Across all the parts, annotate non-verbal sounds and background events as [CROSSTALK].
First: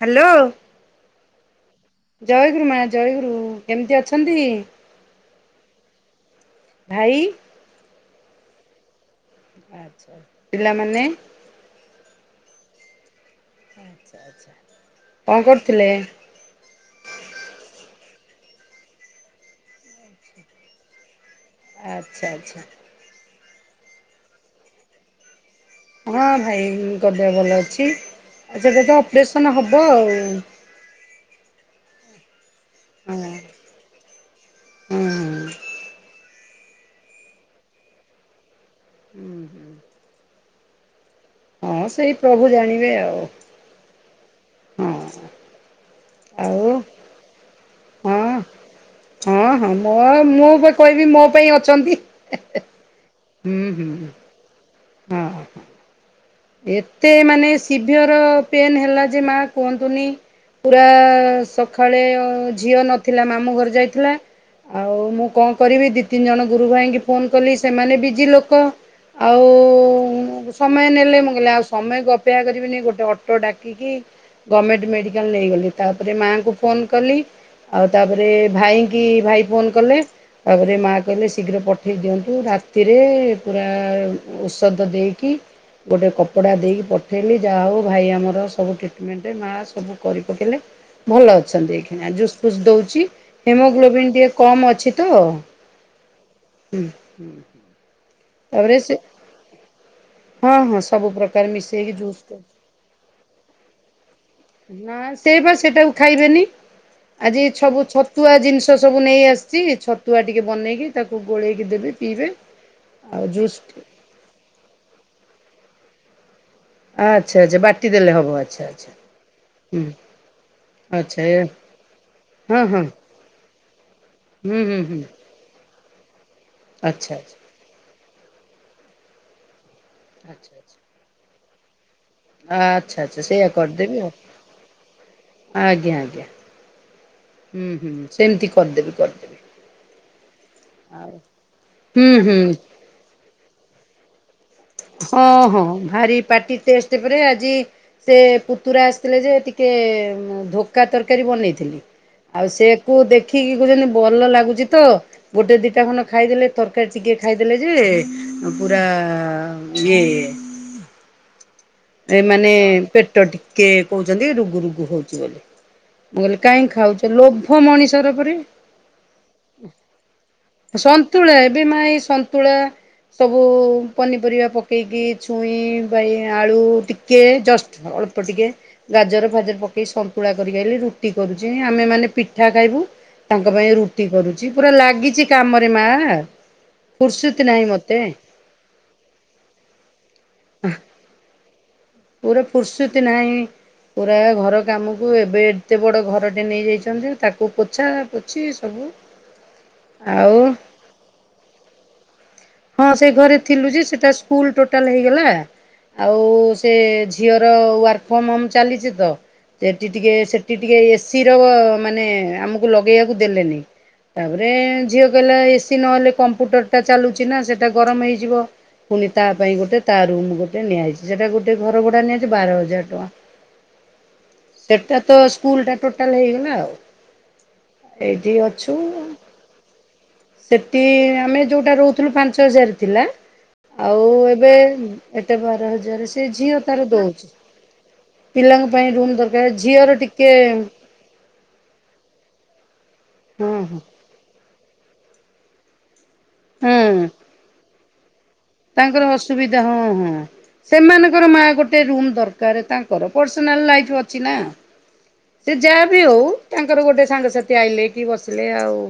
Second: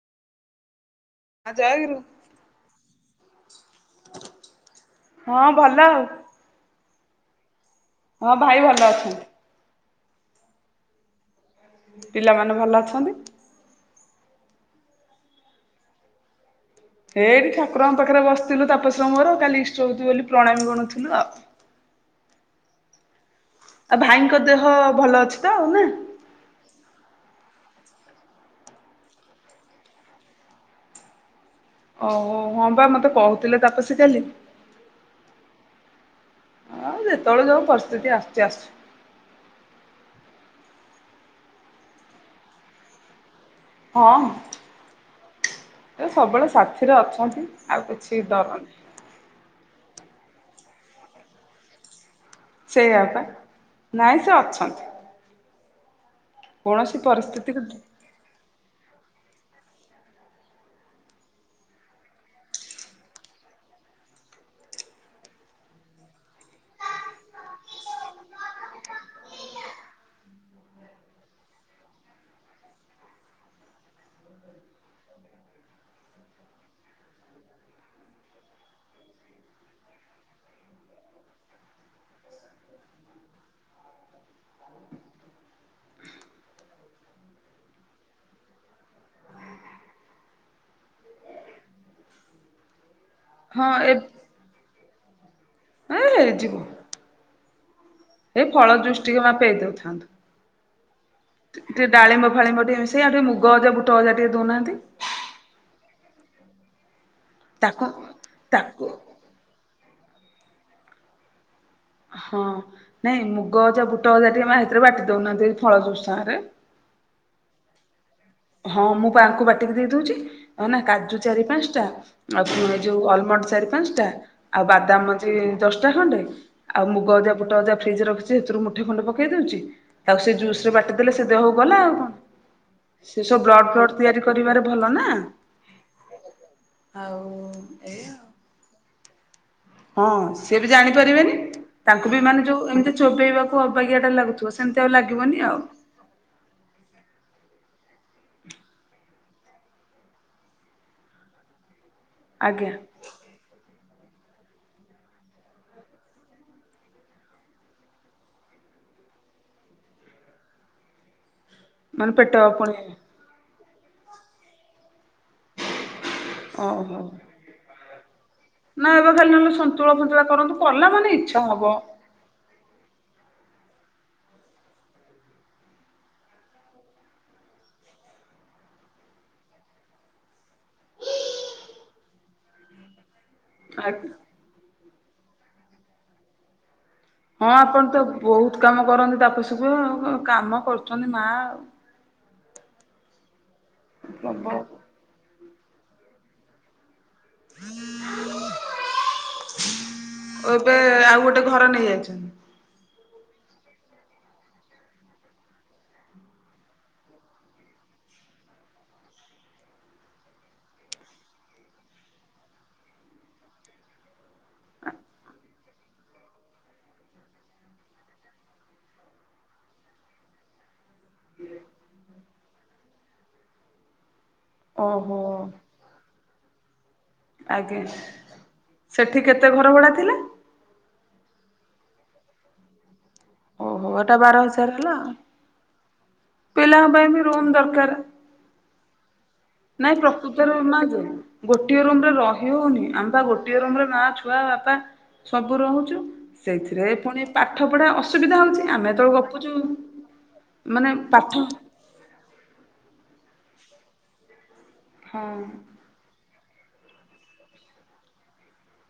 Hello. ହଁ ଜୟଗୁରୁ। ଜୟଗୁରୁ ମା ଜୟଗୁରୁ କେମିତି ଅଛନ୍ତି? ହଁ ଭଲ ଆଉ। ଭାଇ ହଁ ଭାଇ ଭଲ ଅଛନ୍ତି। ଆଛା ପିଲାମାନେ। ପିଲାମାନେ ଭଲ ଅଛନ୍ତି। କଣ କରୁଥିଲେ? ହେଇଠି ଠାକୁରଙ୍କ ପାଖରେ ବସିଥିଲୁ ତାପଶ ର ମୋର କାଲି ଇଷ୍ଟ ହେଉଛି ବୋଲି ପ୍ରଣାମୀ ଗଣୁଥିଲୁ ଆଉ। ଆଚ୍ଛା ଆଚ୍ଛା। ଆଉ ଭାଇଙ୍କ ଦେହ ଭଲ ଅଛି ତ ଆଉ ନା। ହଁ ଭାଇଙ୍କ ଦେହ ଭଲ ଅଛି ଆଛା ଏବେ ଅପରେସନ୍ ହେବ ଆଉ। ଓହୋ ହଁ ବା ମତେ ହଁ କହୁଥିଲେ ତାପସୀ କାଲି। ହୁଁ। ହଁ ଯେତେବେଳେ ଯୋଉ ପରିସ୍ଥିତି ଆସୁଛି ଆସୁ। ହୁଁ ହଁ ସେଇ ପ୍ରଭୁ ଜାଣିବେ ଆଉ ହଁ। ହଁ। ଏ ସବୁବେଳେ ଆଉ ସାଥିରେ ଅଛନ୍ତି ଆଉ ହଁ କିଛି ଡରନାଇ। ହଁ ହଁ ମୋ ମୁଁ କହିଲି ମୋ ପାଇଁ ଅଛନ୍ତି। ସେଇଆପା। ହୁଁ ହୁଁଁ। ସେ ଅଛନ୍ତି। ହଁ। କୌଣସି ଏତେ ମାନେ ପରିସ୍ଥିତିକୁ ସିଭିଅର ପେନ ହେଲା ଯେ ମା କୁହନ୍ତୁନି। ପୁରା ସକାଳେ ଝିଅ ନଥିଲା ମାମୁଁ ଘର ଯାଇଥିଲା। ଆଉ ମୁଁ କଣ କରିବି ଦି ତିନି ଜଣ ଗୁରୁ ଭାଇଙ୍କି ଫୋନ କଲି ସେମାନେ ବିଜି ଲୋକ। ଆଉ ସମୟ ନେଲେ ମୋ କହିଲେ ଆଉ ସମୟକୁ ଅପେକ୍ଷା କରିବିନି ଗୋଟେ ଅଟୋ ଡାକିକି ଗମେଣ୍ଟ ମେଡିକାଲ ନେଇଗଲେ ତାପରେ ମାଆଙ୍କୁ ଫୋନ କଲି। ଆଉ ତାପରେ ଭାଇ କି ଭାଇ ଫୋନ କଲେ। ତାପରେ ମା କହିଲେ ଶୀଘ୍ର ପଠେଇ ଦିଅନ୍ତୁ, ରାତିରେ ପୁରା ଔଷଧ ଦେଇକି। ଗୋଟେ କପ କପଡ଼ା ଦେଇକି ପଠେଇଲି ଯାହା ହଉ ଭାଇ ଆମର ସବୁ ଟ୍ରିଟମେଣ୍ଟ ମାଆ ସବୁ କରି ପକେଇଲେ। ଭଲ ଅଛନ୍ତି ଏଇ ଖିନା ଜୁସ୍ ଫୁସ୍ ଦଉଛି। ହଁ ଏ ହିମୋଗ୍ଲୋବିନ୍ ଟିକେ କମ୍ ଅଛି ତ। ଏ ହେଇଯିବ। ଉଁ ହୁଁ। ଏଇ ଫଳ ତାପରେ ସେ ଜୁସ ଟିକେ ମା ପେଇ ଦଉଥାନ୍ତୁ। ହଁ ହଁ ସବୁ ପ୍ରକାର ଟିକେ ମିଶେଇକି ଜୁସ୍ ଡାଳିମ୍ବ କରୁଛି। ଫାଳିମ୍ବ ଟିକେ ମିଶେଇକି ଆଉ ଟିକେ ମୁଗ ଅଜା ବୁଟ ଅଜା ଟିକେ ଦଉନାହାନ୍ତି। ସେଇପା ସେଟାକୁ ଖାଇବେନି ଆଜି ସବୁ ତାକୁ ଛତୁଆ ଜିନିଷ ତାକୁ ସବୁ ନେଇ ଆସ ନେଇଆସିଛି ଛତୁଆ ଟିକେ ବନେଇକି ତାକୁ ଗୋଳେଇକି ଦେବି। ପିଇବେ ହଁ ନାଇଁ ଆଉ ଜୁସ୍ ମୁଗ ଅଜା ବୁଟ ଅଜା ଟିକେ ମା ସେଥିରେ ବାଟି ଦଉନାହାନ୍ତି ଫଳଜୁସ୍ ସାଥିରେ। ଆଚଛା ଆଚଛା ବାଟି ଦେଲେ ହବ ଆ ହଁ ପା ମୁଁ ଆକୁ ବାଟିକି ଦେଇଦଉଛି ନା କାଜୁ ଆଚ୍ଛା ଏ ଚାରି ପାଞ୍ଚଟା ଆଉ ହଁ ପୁଣି ଏ ହଁ ଯୋଉ ଅଲମଣ୍ଡ ଚାରି ପାଞ୍ଚଟା। ହୁଁ ଆଉ ହୁଁ ହୁଁ ବାଦାମ ମଞ୍ଜି ଦଶଟା ଖଣ୍ଡେ ଆଉ ଆଚ୍ଛା ମୁଗ ଅଜା ଆଚ୍ଛା ବୁଟ ଅଜା ଫ୍ରିଜରେ ରଖିଛି। ସେଥିରୁ ମୁଠେ ଖଣ୍ଡେ ପକେଇ ଦଉଛି ଆଉ ସେ ଆଚ୍ଛା ଆଚ୍ଛା। ଜୁସରେ ବାଟି ଦେଲେ ସେ ଦେହକୁ ଗଲା ଆଉ କଣ? ଆଚ୍ଛା ସେ ଆଚ୍ଛା ସବୁ ସେଇୟା ବ୍ଲଡ଼ ଫ୍ଲଡ଼ କରିଦେବି ଆଉ ତିଆରି କରିବାରେ ଭଲ ନା ଆଜ୍ଞା ଆଜ୍ଞା। ଆଉ ହୁଁ ହୁଁ ଏଇଆ ଆଉ। ସେମିତି କରିଦେବି କରିଦେବି। ହଁ ସିଏ ବି ଆଉ ଜାଣିପାରିବେନି ତାଙ୍କୁ ହୁଁ ବି ହୁଁ ମାନେ ଯୋଉ ଏମିତି ଚୋବେଇବାକୁ ଅବାଗିଆଟା ଲାଗୁଥିବ। ସେମିତି ଆଉ ହଁ ଲାଗିବନି ଆଉ ହଁ ଭାରି ପାଟି ଟେଷ୍ଟ ପରେ ଆଜି ସେ ପୁତୁରା ଆସିଥିଲେ ଯେ ଟିକେ ଧୋକକା ତରକାରୀ ବନେଇଥିଲି। ଆଉ ସେ ଆଜ୍ଞା କୁ ଦେଖ ଦେଖିକି କହୁଛନ୍ତି ଭଲ ଲାଗୁଛି ତ ଗୋଟେ ଦିଟା ଖଣ୍ଡ ଖାଇଦେଲେ ତରକାରୀ ଟିକେ ଖାଇଦେଲେ ଯେ ପୁରା ଇଏ ହେଇ ମାନେ ପେଟ ଏମାନେ ପୁଣି ପେଟ୍ ପେଟ ଟିକେ କହୁଛନ୍ତି ରୁଗୁ ରୁଗୁ ହଉଛି ବୋଲି ମୁଁ କହିଲି କାହିଁକି ଓହୋ ଖାଉଛ ଲୋ। ଭ ମଣିଷର ପରେ ନା ଏବେ ଖାଲି ନହେଲେ ସନ୍ତୁଳା ଫନ୍ତୁଳା କରନ୍ତୁ କଲା ମାନେ ସନ୍ତୁଳା ଇଚ୍ଛା ଏବେ ହବ ମା ଏ ସନ୍ତୁଳା। ସବୁ ପନିପରିବା ପକେଇକି ଛୁଇଁ, ବାଇଆ ଆଳୁ ଟିକେ ଜଷ୍ଟ ଅଳ୍ପ ଟିକେ। ଗାଜର ଫାଜର ପକେଇ ସନ୍ତୁଳା କରି କି ଆଇଲି ରୁଟି କରୁଛି ଆମେ ମାନେ ପିଠା ଖାଇବୁ। ତାଙ୍କ ପାଇଁ ରୁଟି କରୁଛି ପୁରା ଲାଗିଛି କାମରେ ମା ଫୁର୍ସିତି ନାହିଁ ମତେ। ସବୁ କାମ କରନ୍ତି ତାପ ସବୁ ଆଉ କାମ କରୁଛନ୍ତି ମା ଆଉ ପୁରା ଫୁର୍ସୁତି ନାହିଁ ପୁରା ଘର କାମକୁ ଏବେ ଏତେ ବଡ଼ ଘରଟେ ନେଇଯାଇଛନ୍ତି ତାକୁ କୁ ପୋଛା ପୋଛି ସବୁ ଆଉ ଏବେ ଆଉ ଗୋଟେ ଘର ନେୟା [INAUDIBLE] ହଁ ସେ ଘରେ ଥିଲୁ ଯେ ସେଟା ସ୍କୁଲ ଟୋଟାଲ ହେଇଗଲା। ଆଉ ସେ ଝିଅର ୱାର୍କ ଫ୍ରମ ହୋମ୍ ଚାଲିଛି ତ ସେଠି ଟିକେ ସେଠି ଟିକେ ଏସିର ମାନେ ଆମକୁ ଲଗେଇୟାକୁ ଦେଲେନି। ତାପରେ ଝିଅ କହିଲା ଏସିି ନହେଲେ କମ୍ପୁଟରଟା ଚାଲୁ। ଚିନା ସେଟା ଗରମ ହେଇଯିବ ପୁଣି ତା ପାଇଁ ଗୋଟେ ତା ରୁମ୍ ଗୋଟେ ଗୋଟେ ନିଆହେଇଛି ସେଟା ଗୋଟେ ଘର ଭଡା ନିଆଯାଇଛି ବାର ହଜାର ଟଙ୍କା। ସେଟା ଓହୋ ତ ସ୍କୁଲଟା ଟୋଟାଲ ହେଇନି ନା ଆଉ। ଆଜ୍ଞା ଏଇଠି ଅଛୁ। ସେଠି କେତେ ଘର ଭଡ଼ା ଥିଲା। ସେଠି ଆମେ ଯୋଉଟା ରହୁଥିଲୁ ପାଞ୍ଚ ହଜାର ଥିଲା। ଓହୋ ଆଉ ଏଟା ବାର ଏବେ ହଜାର ହେଲା ଏଟା ବାର ହଜାର ସେ ଝିଅ ପିଲାଙ୍କ ତାର ପାଇଁ ବି ଦଉଛି। ରୁମ ଦରକାର ପିଲାଙ୍କ ପାଇଁ ରୁମ୍ ଦରକାର ନାଇଁ ଝିଅର ଟିକେ ପ୍ରକୃତରେ ମା ଯେ ଗୋଟିଏ ରୁମ ରେ ରହି ହଉନି ଆମ୍ ପା ହଁ ଗୋଟିଏ ହଁ ରୁମରେ ମା ଛୁଆ ବାପା ସବୁ ରହୁଛୁ ସେଇଥିରେ ହୁଁ ପୁଣି ପାଠ ପଢା ଅସୁବିଧା ହଉଛି। ଆମେ ତାଙ୍କର ଯେତେବେଳେ ଗପୁଛୁ ଅସୁବିଧା ହଁ ହଁ ମାନେ ସେମାନଙ୍କର ପାଠ ମାଆ ଗୋ ଟେ ରୁମ୍ ଦରକାର୍ ତାଙ୍କର ପର୍ଶନାଲ୍ ଲାଇଫ୍ ଅଛି ନା ହଁ ସେ ଯା ବି ହଉ ତାଙ୍କର ଗୋଟେ ସାଙ୍ଗସାଥି ଆଇଲେ କି ବସିଲେ ଆଉ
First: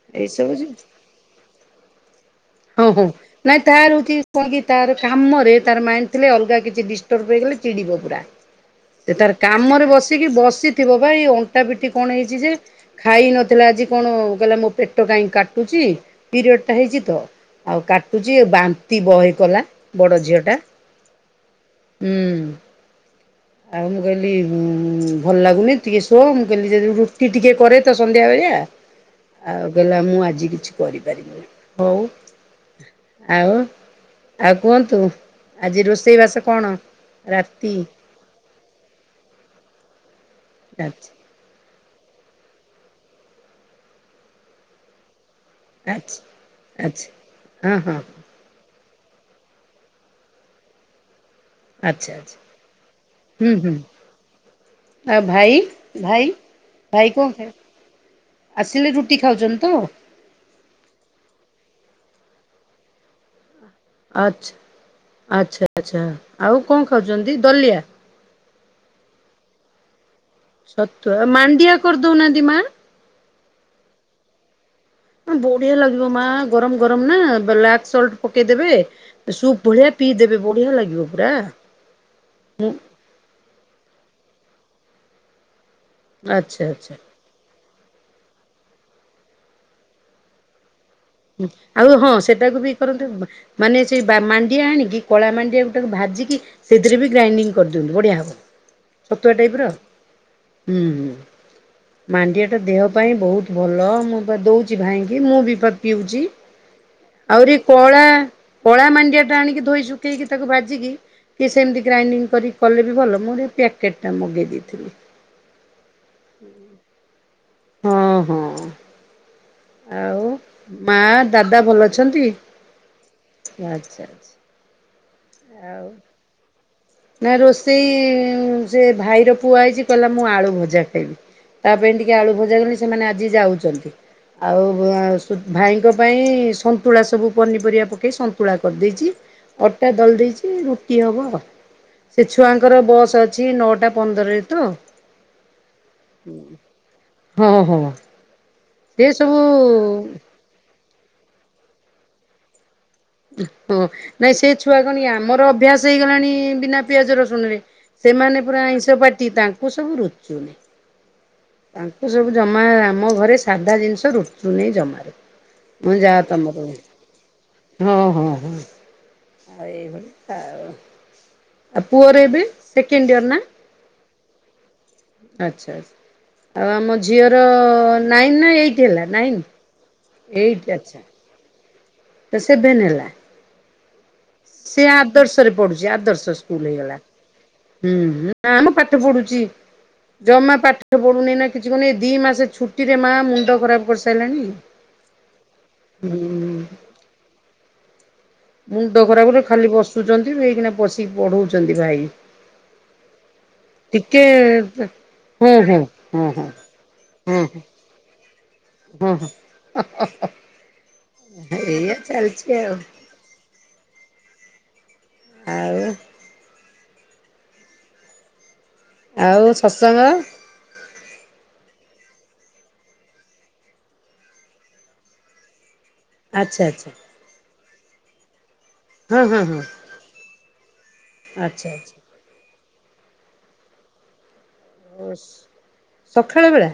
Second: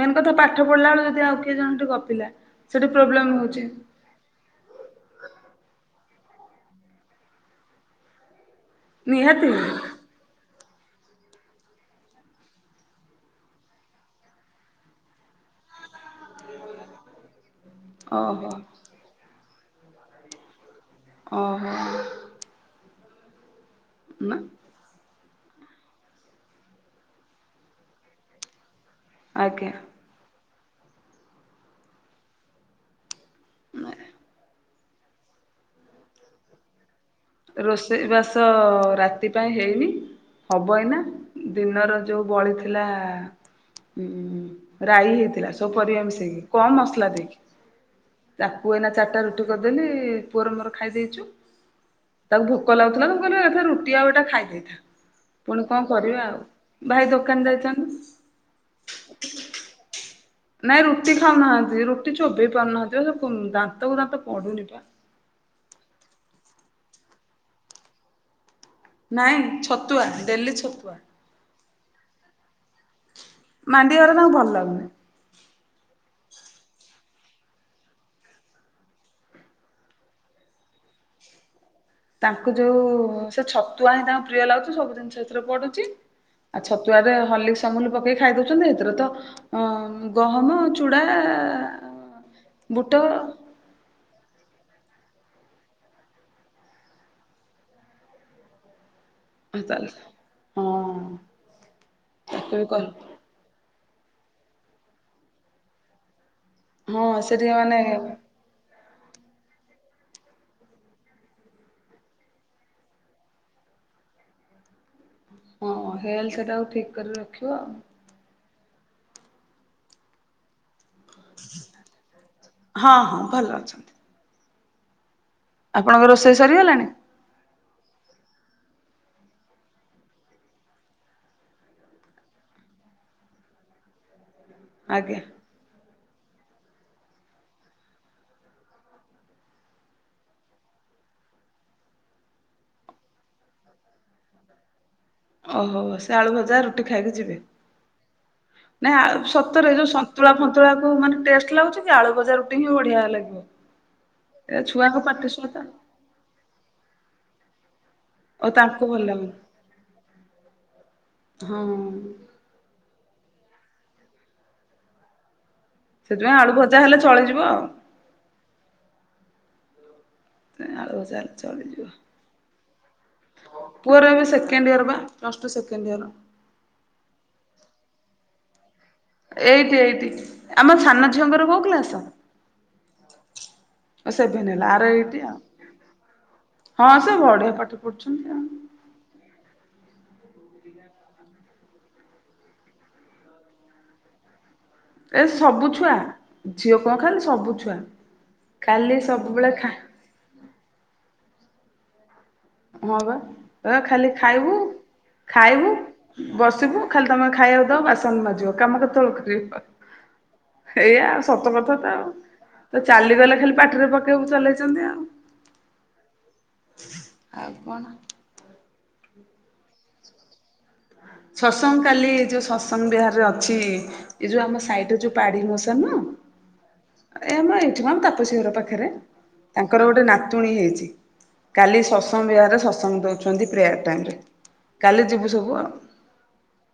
ମେନ ଏଇ କଥା ସବୁ ପାଠ ଯେ ପଢିଲା ବେଳେ ସିଏ ଆଉ କିଏ ଜଣେ ଟି ଗପିଲା ହଁ ସେଠି ହଁ ପ୍ରୋବ୍ଲେମ ହଉଛି। [UNINTELLIGIBLE] ତାର କାମରେ ତାର ମାଇଣ୍ଡ ଥିଲେ ଅଲଗା କିଛି ଡିଷ୍ଟର୍ବ ହେଇଗଲେ ଚିଡ଼ିବ ପୁରା। [INAUDIBLE] ସେ ତାର କାମରେ ବସିକି ବସିଥିବ ବା ଏଇ ଅଣ୍ଟା ପିଟି କଣ ହେଇଛି ଯେ ଖାଇ ନଥିଲା ଆଜି କଣ କହିଲା ମୋ ପେଟ କାଇଁ କାଟୁଚି। ପିରିୟଡ଼ ଟା ହେଇଛି ତ ଆଉ କା ଟୁଚି ଓହୋ ବାନ୍ତି ବହେ କଲା ବଡ ଝିଅ ଟା। ଅ ହ। ହୁଁ ଆଉ ମୁଁ କହିଲି ନା ଉଁ ଭଲ ଲାଗୁନି ଟିକେ ସୋ ମୁଁ କହିଲି ଯଦି ରୁଟି ଟିକେ କରେ ତ ସନ୍ଧ୍ୟା ବେଳିଆ। ଆଉ କହିଲା ଆଜ୍ଞା ମୁଁ ଆଜି କିଛି କରି ପାରିବିନି ହଉ। ଆଉ ଆଉ କୁହନ୍ତୁ ଆଜି ରୋଷେଇ ବାସ କଣ। ରାତି ରୋଷେଇ ବାସ ରାତି ପାଇଁ ହେଇନି ହବ ଏଇନା। ଆଚ୍ଛା ଦିନର ଯୋଉ ବଳିଥିଲା ଉଁ ରାଇ ହେଇଥିଲା। ସବୁ ପରିବା ଆଚ୍ଛା ମିଶେଇକି କମ୍ ଆଚ୍ଛା ମସଲା ଦେଇକି। ହଁ ହଁ ତାକୁୁ ଏଇନା ଚାରିଟା ରୁଟି କରିଦେଲି ପୁଅର ମୋର ଖାଇ ଦେଇଛୁ। ଆଚ୍ଛା ଆଚ୍ଛା ତାକୁ ଭୋକ ଲାଗୁଥିଲା ତ ମୁ କହିଲି ହୁଁ ସେ ହୁଁ ରୁଟି ଆଉ ଏଟା ଖାଇ ଦେଇଥା। ଆଉ ଭାଇ ପୁଣି କଣ କରିବା ଭାଇ ଆଉ ଭାଇ କଣ ଦୋକାନ ଖାଇ ଯାଇଛନ୍ତି। ଆସିଲେ ରୁଟି ଖାଉଛନ୍ତି ତ? ନାଇଁ ରୁଟି ଖାଉନାହାନ୍ତି ରୁଟି ଚୋବେଇ ପାରୁନାହାନ୍ତି ସେ ପୋ ଦାନ୍ତ ଗୁଡ଼ା ତ ଆଚ୍ଛା ପଡୁନି ପା। ଆଚ୍ଛା ଆଚ୍ଛା ଆଉ କଣ ଖାଉଛନ୍ତି ଦଲିଆ। ନାଇଁ ଛତୁଆ ଡେଲି ଛତୁଆ। ମାଣ୍ଡିଆ କର ଦଉନାହାନ୍ତି ମା। ମାଣ୍ଡିଆ ଗୁରା ତାଙ୍କୁ ଭଲ ଲାଗୁନି। ବଢିଆ ଲାଗିବ ମା ଗରମ ଗରମ ନା ବ୍ଲାକ୍ ସଲ୍ଟ ପକେଇ ଦେବେ। ସୁପ୍ ଭଳିଆ ପିଇ ଦେବେ ବଢିଆ ଲାଗିବ ପୁରା। ତାଙ୍କୁ ଯୋଉ ସେ ଛତୁଆ ହିଁ ତାଙ୍କୁ ପ୍ରିୟ ଲାଗୁଛି ସବୁ ଜିନିଷ ସେଥିରେ ପଡୁଛି। ଆଉ ଆଚ୍ଛା ଆଚ୍ଛା ଛତୁଆରେ ହଲିସ୍କ ଅମୁଲ ପକେଇକି ଖାଇ ଦଉଚନ୍ତି ସେଥିରେ ତ ଗହମ ଚୁଡା ଆଉ ହଁ ସେଟାକୁ ବି ବୁଟ ଇକରନ୍ତୁ ମାନେ ସେଇ ବା ମାଣ୍ଡିଆ ଆଣିକି କଳା ମାଣ୍ଡିଆ ଗୁଟାକୁ ଭାଜିକି ସେଥିରେ ବି ଗ୍ରାଇଡିଙ୍ଗି କରିଦିଅନ୍ତୁ ବଢିଆ ହବ। ଛତୁଆ ଟାଇପ୍ ର ଚାଲ ହଁ ହୁଁ ହୁଁ ମାଣ୍ଡିଆ ତାକୁ ଟା ବି କହ ଦେହ ପାଇଁ ବହୁତ୍ ଭଲ ମୁଁ ପା ଦଉଚି ଭାଇଙ୍କି ମୁଁ ବି ପା ପିଉଚି। ହଁ ସେ ଟିକେ ଆହୁରି ମାନେ କଳା କଳା ମାଣ୍ଡିଆ ଟା ଆଣିକି ଧୋଇ ଶୁଖେଇକି ତାକୁ ଭାଜିକି କି ସେମ୍ତି ଗ୍ରାଇଣ୍ଡିଙ୍ଗ କରିକି କଲେ ବି ଭଲ ମୁଁ ଟିକେ ପ୍ୟାକେଟ୍ ଟା ମଗେଇ ଦେଇଥିଲି। ହଁ ହେଲ୍ଥେ ଟାକୁ ଠିକ୍ କରି ରଖି ହଁ ହଁ ଆଉ ମା ଦାଦା ଭଲ ଅଛନ୍ତି ହଁ ହଁ ଭଲ ଅଛନ୍ତି। ଆଛା ଆଛା। ଆପଣଙ୍କ ରୋଷେଇ ସରିଗଲାଣି? ନା ରୋଷେଇ ସେ ଭାଇର ପୁଅ ଆଇଚି କହିଲା ମୁଁ ଆଳୁ ଭଜା ଖାଇବି। ତା ପାଇଁ ଟିକେ ଆଳୁ ଭଜା କଲେ ସେମାନେ ଆଜି ଯାଉଚନ୍ତି ଆଉ ଆଜ୍ଞା ଭାଇଙ୍କ ପାଇଁ ସନ୍ତୁଳା ସବୁ ପନିପରିବା ପକେଇ ସନ୍ତୁଳା କରିଦେଇଚି। ଅଟା ଦଳି ଦେଇଚି ରୁଟି ହେବ। ସେ ଛୁଆଙ୍କର ବସ୍ ଅଛି ନଅଟା ପନ୍ଦରରେ ତ ଓହୋ ସେ ଆଳୁ ଭଜା ରୁଟି ଖାଇକି ଯିବେ। ହଁ ହଁ। ସେ ନାଇଁ ସବୁ ସତରେ ଯୋଉ ସନ୍ତୁଳା ଫନ୍ତୁଳା ମାନେ ଟେଷ୍ଟ ଲାଗୁଚି କି ଆଳୁ ଭଜା ରୁଟି ହିଁ ବଢିଆ ଲାଗେ। ହଁ ନାଇଁ ସେ ଛୁଆ କଣ କି ଆମର ସ୍ୱାଦ ଅଭ୍ୟାସ ହେଇଗଲାଣି ବିନା ପିଆଜ ରସୁଣରେ ସେମାନେ ଓ ପୁରା ତାଙ୍କୁ ଆଇଁଷ ଭଲ ଲାଗୁନି। ପାଟି ତାଙ୍କୁ ସବୁ ରୁଚୁନି। ହଁ ତାଙ୍କୁ ସବୁ ଜମା ଆମ ଘରେ ସାଧା ଜିନିଷ ରୁଚୁ ନେଇ ଜମାରୁ। ମୁଁ ଯାହା ସେଥିପାଇଁ ଆଳୁ ତମର ଭଜା ହେଲେ ଚଳିଯିବ ଆଉ। ହଁ ହଁ ହଁ ଆଳୁ ଭଜା ହେଲେ ଆଉ ଚଳିଯିବ। ପୁଅରେ ଏବେ ସେକେଣ୍ଡ ଇଅର ପୁଅର ଏବେ ସେକେଣ୍ଡ ଇୟର ବା ପ୍ଲସ ଟୁ ଆଚ୍ଛା ସେକଣ୍ଡ ଆଚ୍ଛା ଇୟର। ଆଉ ଆମ ଝିଅର ନାଇନ ନା ଏଇଟ ହେଲା ନାଇନ। ଏଇଠି ଏଇଠି ଆମ ସାନ ଝିଅଙ୍କର କୋଉ କ୍ଲାସ? ତ ସେଭେନ ହେଲା? ସେଭେନ ହେଲା ଆର ସେ ଏଇଟି ଆଉ। ଆଦର୍ଶ ରେ ପଢୁଚି। ଆଦର୍ଶ ସ୍କୁଲ ହଁ ହେଇଗଲା। ସେ ବଢିଆ ପାଠ ହୁଁ ପଢୁଛନ୍ତି ଆଉ। ନା ମ ଉଠ ପଡୁଚି। ଜମା ପାଠ ପଢୁନି ନା କିଛି କରୁନି। ଏ ଦି ମାସ ଛୁଟିରେ ମା ମୁଣ୍ଡ ଖରାପ କରିସାରିଲାଣି। ଏ ସବୁ ଛୁଆ ହୁଁ ଝିଅ କଣ ଖାଲି ସବୁ ଛୁଆ। ଖାଲି ମୁଣ୍ଡ ଖରାପରେ ସବୁବେଳେ ଖାଲି ଖା ବସୁଚନ୍ତି। ଏଇକିଣା ବସିକି ପଢଉଚନ୍ତି ଭାଇ। ହଁ ବା ଏ ଖାଲି ଟିକେ ଖାଇବୁ ହୁଁ ଖାଇବୁ ହୁଁ ହୁଁ ହୁଁ ବସିବୁ ଖାଲି ତମେ ହୁଁ ଖାଇବାକୁ ଦବ ବାସନ ମାଜିବ। କାମ ହୁଁ କେତେବେଳେ ହୁଁ କରିବ? ଏଇଆାଉ ସତ କଥା। ଏଇଆ ଆଉ ଚାଲିଛି ଆଉ ତ ଚାଲିଗଲେ ଖାଲି ପାଟିରେ ପକେଇବାକୁ ଚଲେଇଚନ୍ତି ଆଉ। ଆଉ? ଆଉ କଣ? ଆଉ ସତ୍ସଙ୍ଗ? ସତ୍ସଙ୍ଗ କାଲି ଯୋଉ ସତ୍ସଙ୍ଗ ବିହାରରେ ଅଛି ଏ ଯୋଉ ଆମ ସାଇଟରେ ଯୋଉ ପାଡି ମଶା ନୁହ? ଆଚ୍ଛା ଆଚ୍ଛା। ଏ ଆମ ଏଇଠି ମ ତାପସି ଘର ପାଖରେ। ହଁ ହଁ ହଁ ତାଙ୍କର ଗୋଟେ ନାତୁଣୀ ହେଇଚି। ଆଚ୍ଛା କାଲି ଶଶ ଆଚ୍ଛା ତସ୍ଙ୍ଗ ବିହାରରେ ସତ୍ସଙ୍ଗ ଦଉଚନ୍ତି ପ୍ରେୟାର ଟାଇମରେ କାଲି ଯିବୁ ସବୁ। ସଖାଳ ବେଳା?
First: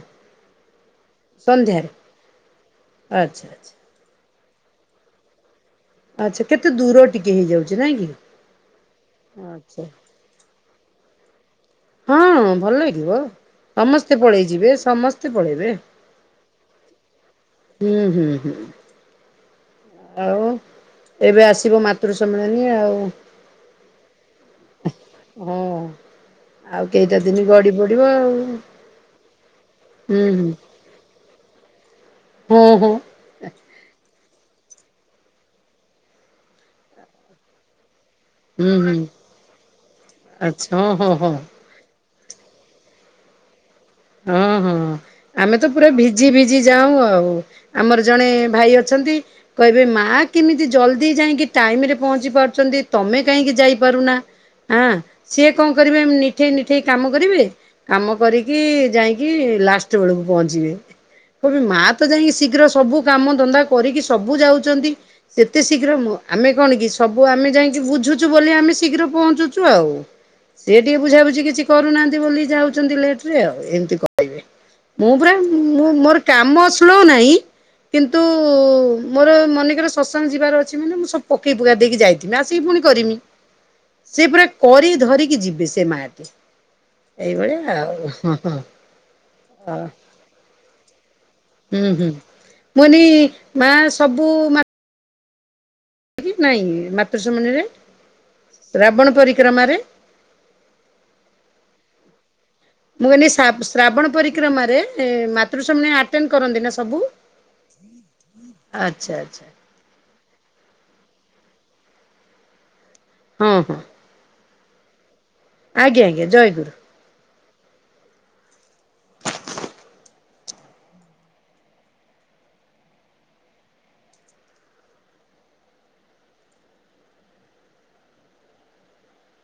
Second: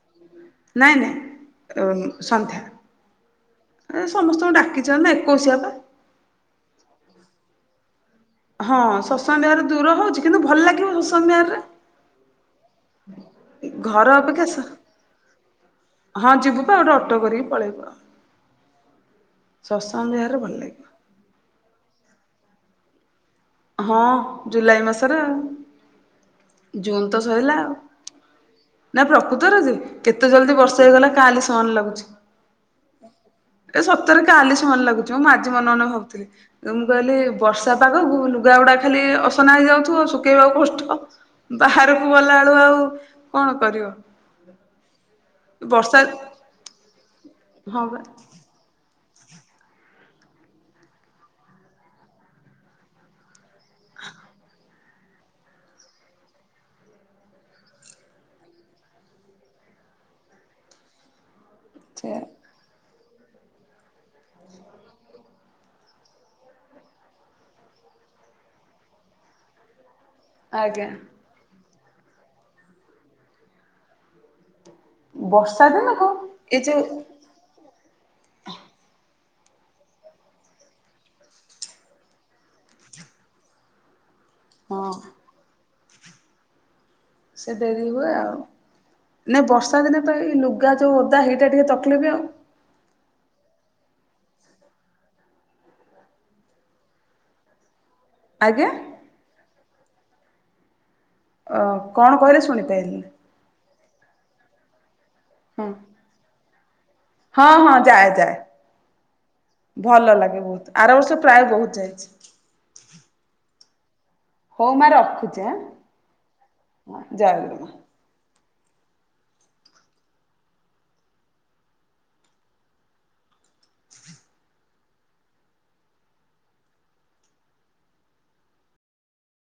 ନାଇଁ ନାଇଁ ସନ୍ଧ୍ୟାରେ ଅ ସନ୍ଧ୍ୟା। ଆଚ୍ଛା ଆଚ୍ଛା ଏ ସମସ୍ତଙ୍କୁ ଡାକିଛନ୍ତି ନା ଏକୋଇଶିଆ ତ। ଆଚ୍ଛା କେତେ ଦୂର ଟିକେ ହେଇଯାଉଚି ନାଇଁ କି? ହଁ ଶତ୍ସଙ୍ଗ ଦେହରେ ଆଚ୍ଛା ଦୂର ହଉଚି, କିନ୍ତୁ ଭଲ ଲାଗିବ ଶତ୍ସଙ୍ଗ ବିହାର ରେ। ହଁ ଭଲ ହେଇଥିବ, ଘର ସମସ୍ତେ ପଳେଇ ଅପେକ୍ଷା ଯିବେ ସ ସମସ୍ତେ ପଳେଇବେ। ହଁ ଯିବୁ ପା ଗୋଟେ ଅଟୋ କରିକି ପଳେଇବୁ ଆଉ। ହୁଁ ହୁଁ ହୁଁ ଶତ୍ସଙ୍ଗ ବିହାର ରେ ଆଉ ଭଲ ଲାଗିବ। ଏବେ ଆସିବ ମାତୃ ସମ୍ମିଳନୀ ଆଉ। ହଁ ଜୁଲାଇ ମାସରେ ଆଉ। ହଁ ଆଉ ଜୁନ କେଇଟା ତ ଦିନ ସଇଲା ଗଡି ଆଉ। ପଡିବ ଆଉ ନା ପ୍ରକୃତରେ ଯେ ହୁଁ କେତେ ଜଲଦି ବର୍ଷ ତ ହେଇଗଲା କାଲି ସନ୍ ଲାଗୁଚି। ଓ ହୋ। ଏ ସତରେ କାଲି ସମାନ ଲାଗୁଚି ମ। ମୁଁ ଆଜି ମନେ ମନେ ଭାବୁଥିଲି। ମୁଁ କହିଲି ବର୍ଷା ପାଗ ବୁଲ। ଲୁଗା ହୁଁ ଗୁଡା ହୁଁ ଖାଲି ଅସନା ହେଇଯାଉଥିବ, ଶୁଖେଇବାକୁ ଆଚ୍ଛା କଷ୍ଟ। ହଁ ହଁ ବାହାରକୁ ଗଲାବେଳୁ ଆଉ କଣ କରିବ? ହଁ ହଁ। ଆମେ ତ ପୁରା ବର୍ଷା ଭିଜି ଭିଜି ଯାଉଁ ଆଉ ହଁ ବା ଆମର ଜଣେ ଭାଇ ଅଛନ୍ତି। କହିବେ ମା କେମିତି ଜଲଦି ଯାଇକି ଟାଇମରେ ପହଞ୍ଚି ପାରୁଛନ୍ତି ତମେ କାହିଁକି ଯାଇପାରୁନା। ଆଁ ସିଏ କଣ କରିବେ ନିଠେଇ ନିଠେଇ କାମ କରିବେ କାମ କରିକି ଯାଇକି ଲାଷ୍ଟ ବେଳକୁ ପହଞ୍ଚିବେ କହିବେ ମା ତ ସେଇଆ ଯାଇକି ଶୀଘ୍ର ସବୁ କାମ ଧନ୍ଦା କରିକି ସବୁ ଯାଉଛନ୍ତି। ସେତେ ଶୀଘ୍ର ମୁଁ ଆମେ କଣ କି ସବୁ ଆମେ ଯାଇକି ବୁଝୁଚୁ ବୋଲି ଆମେ ଶୀଘ୍ର ପହଞ୍ଚୁଚୁ ଆଉ। ସିଏ ଆଜ୍ଞା ଟିକେ ବୁଝାବୁଝି କିଛି କରୁନାହାନ୍ତି ବୋଲି ଯାଉଛନ୍ତି ଲେଟରେ ଆଉ ଏମିତି କହିବେ। ମୁଁ ପୁରା ବର୍ଷା ମୁଁ ଦିନକୁ ମୋର କାମ ଏ ଯୋଉ ସ୍ଲୋ ନାହିଁ। କିନ୍ତୁ ମୋର ମନେକର ସତ୍ସଙ୍ଗ ଯିବାର ଅଛି ମାନେ ମୁଁ ସବୁ ପକେଇ ପକା ଦେଇକି ଯାଇ ଆସିକି ପୁଣି କରିମି ସେ ପୁରା ହଁ କରି ଧରିକି ଯିବେ ସେ ମାଟି। ସେ ଏଇଭଳିଆ ଡେରି ହୁଏ ହଁ ଆଉ। ହଁ ନାଇଁ ହଁ ବର୍ଷା ଦିନେ ତ ଏଇ ଲୁଗା ଯୋଉ ଓଦା ହେଇଟା ଟିକେ ତକଲିଫ ଆଉ। ମୁଁ ନି ମା ସବୁ ମା ନାଇଁ ମାତୃଶମିନିରେ ଆଜ୍ଞା ରାବଣ ପରିକ୍ରମାରେ। ଅ କଣ କହିଲେ ଶୁଣିପାଇଲିନି। କଇଲି ଶା ଶ୍ରାବଣ ପରିକ୍ରମାରେ ହଁ ମାତୃଶମିଳି ଆଟେଣ୍ଡ କରନ୍ତି ନା ସବୁ। ହଁ ହଁ ଯାଏ ଯାଏ ଆଚ୍ଛା ଆଚ୍ଛା। ଭଲ ଲାଗେ ବହୁତ ଆର ବର୍ଷ ପ୍ରାୟ ବହୁତ ଯାଇଚି। ହଁ ହଁ। ହଉ ମା ରଖୁଚି ଆଁ ଆଜ୍ଞା ଆଜ୍ଞା ଜୟ ଗୁରୁ। [UNINTELLIGIBLE]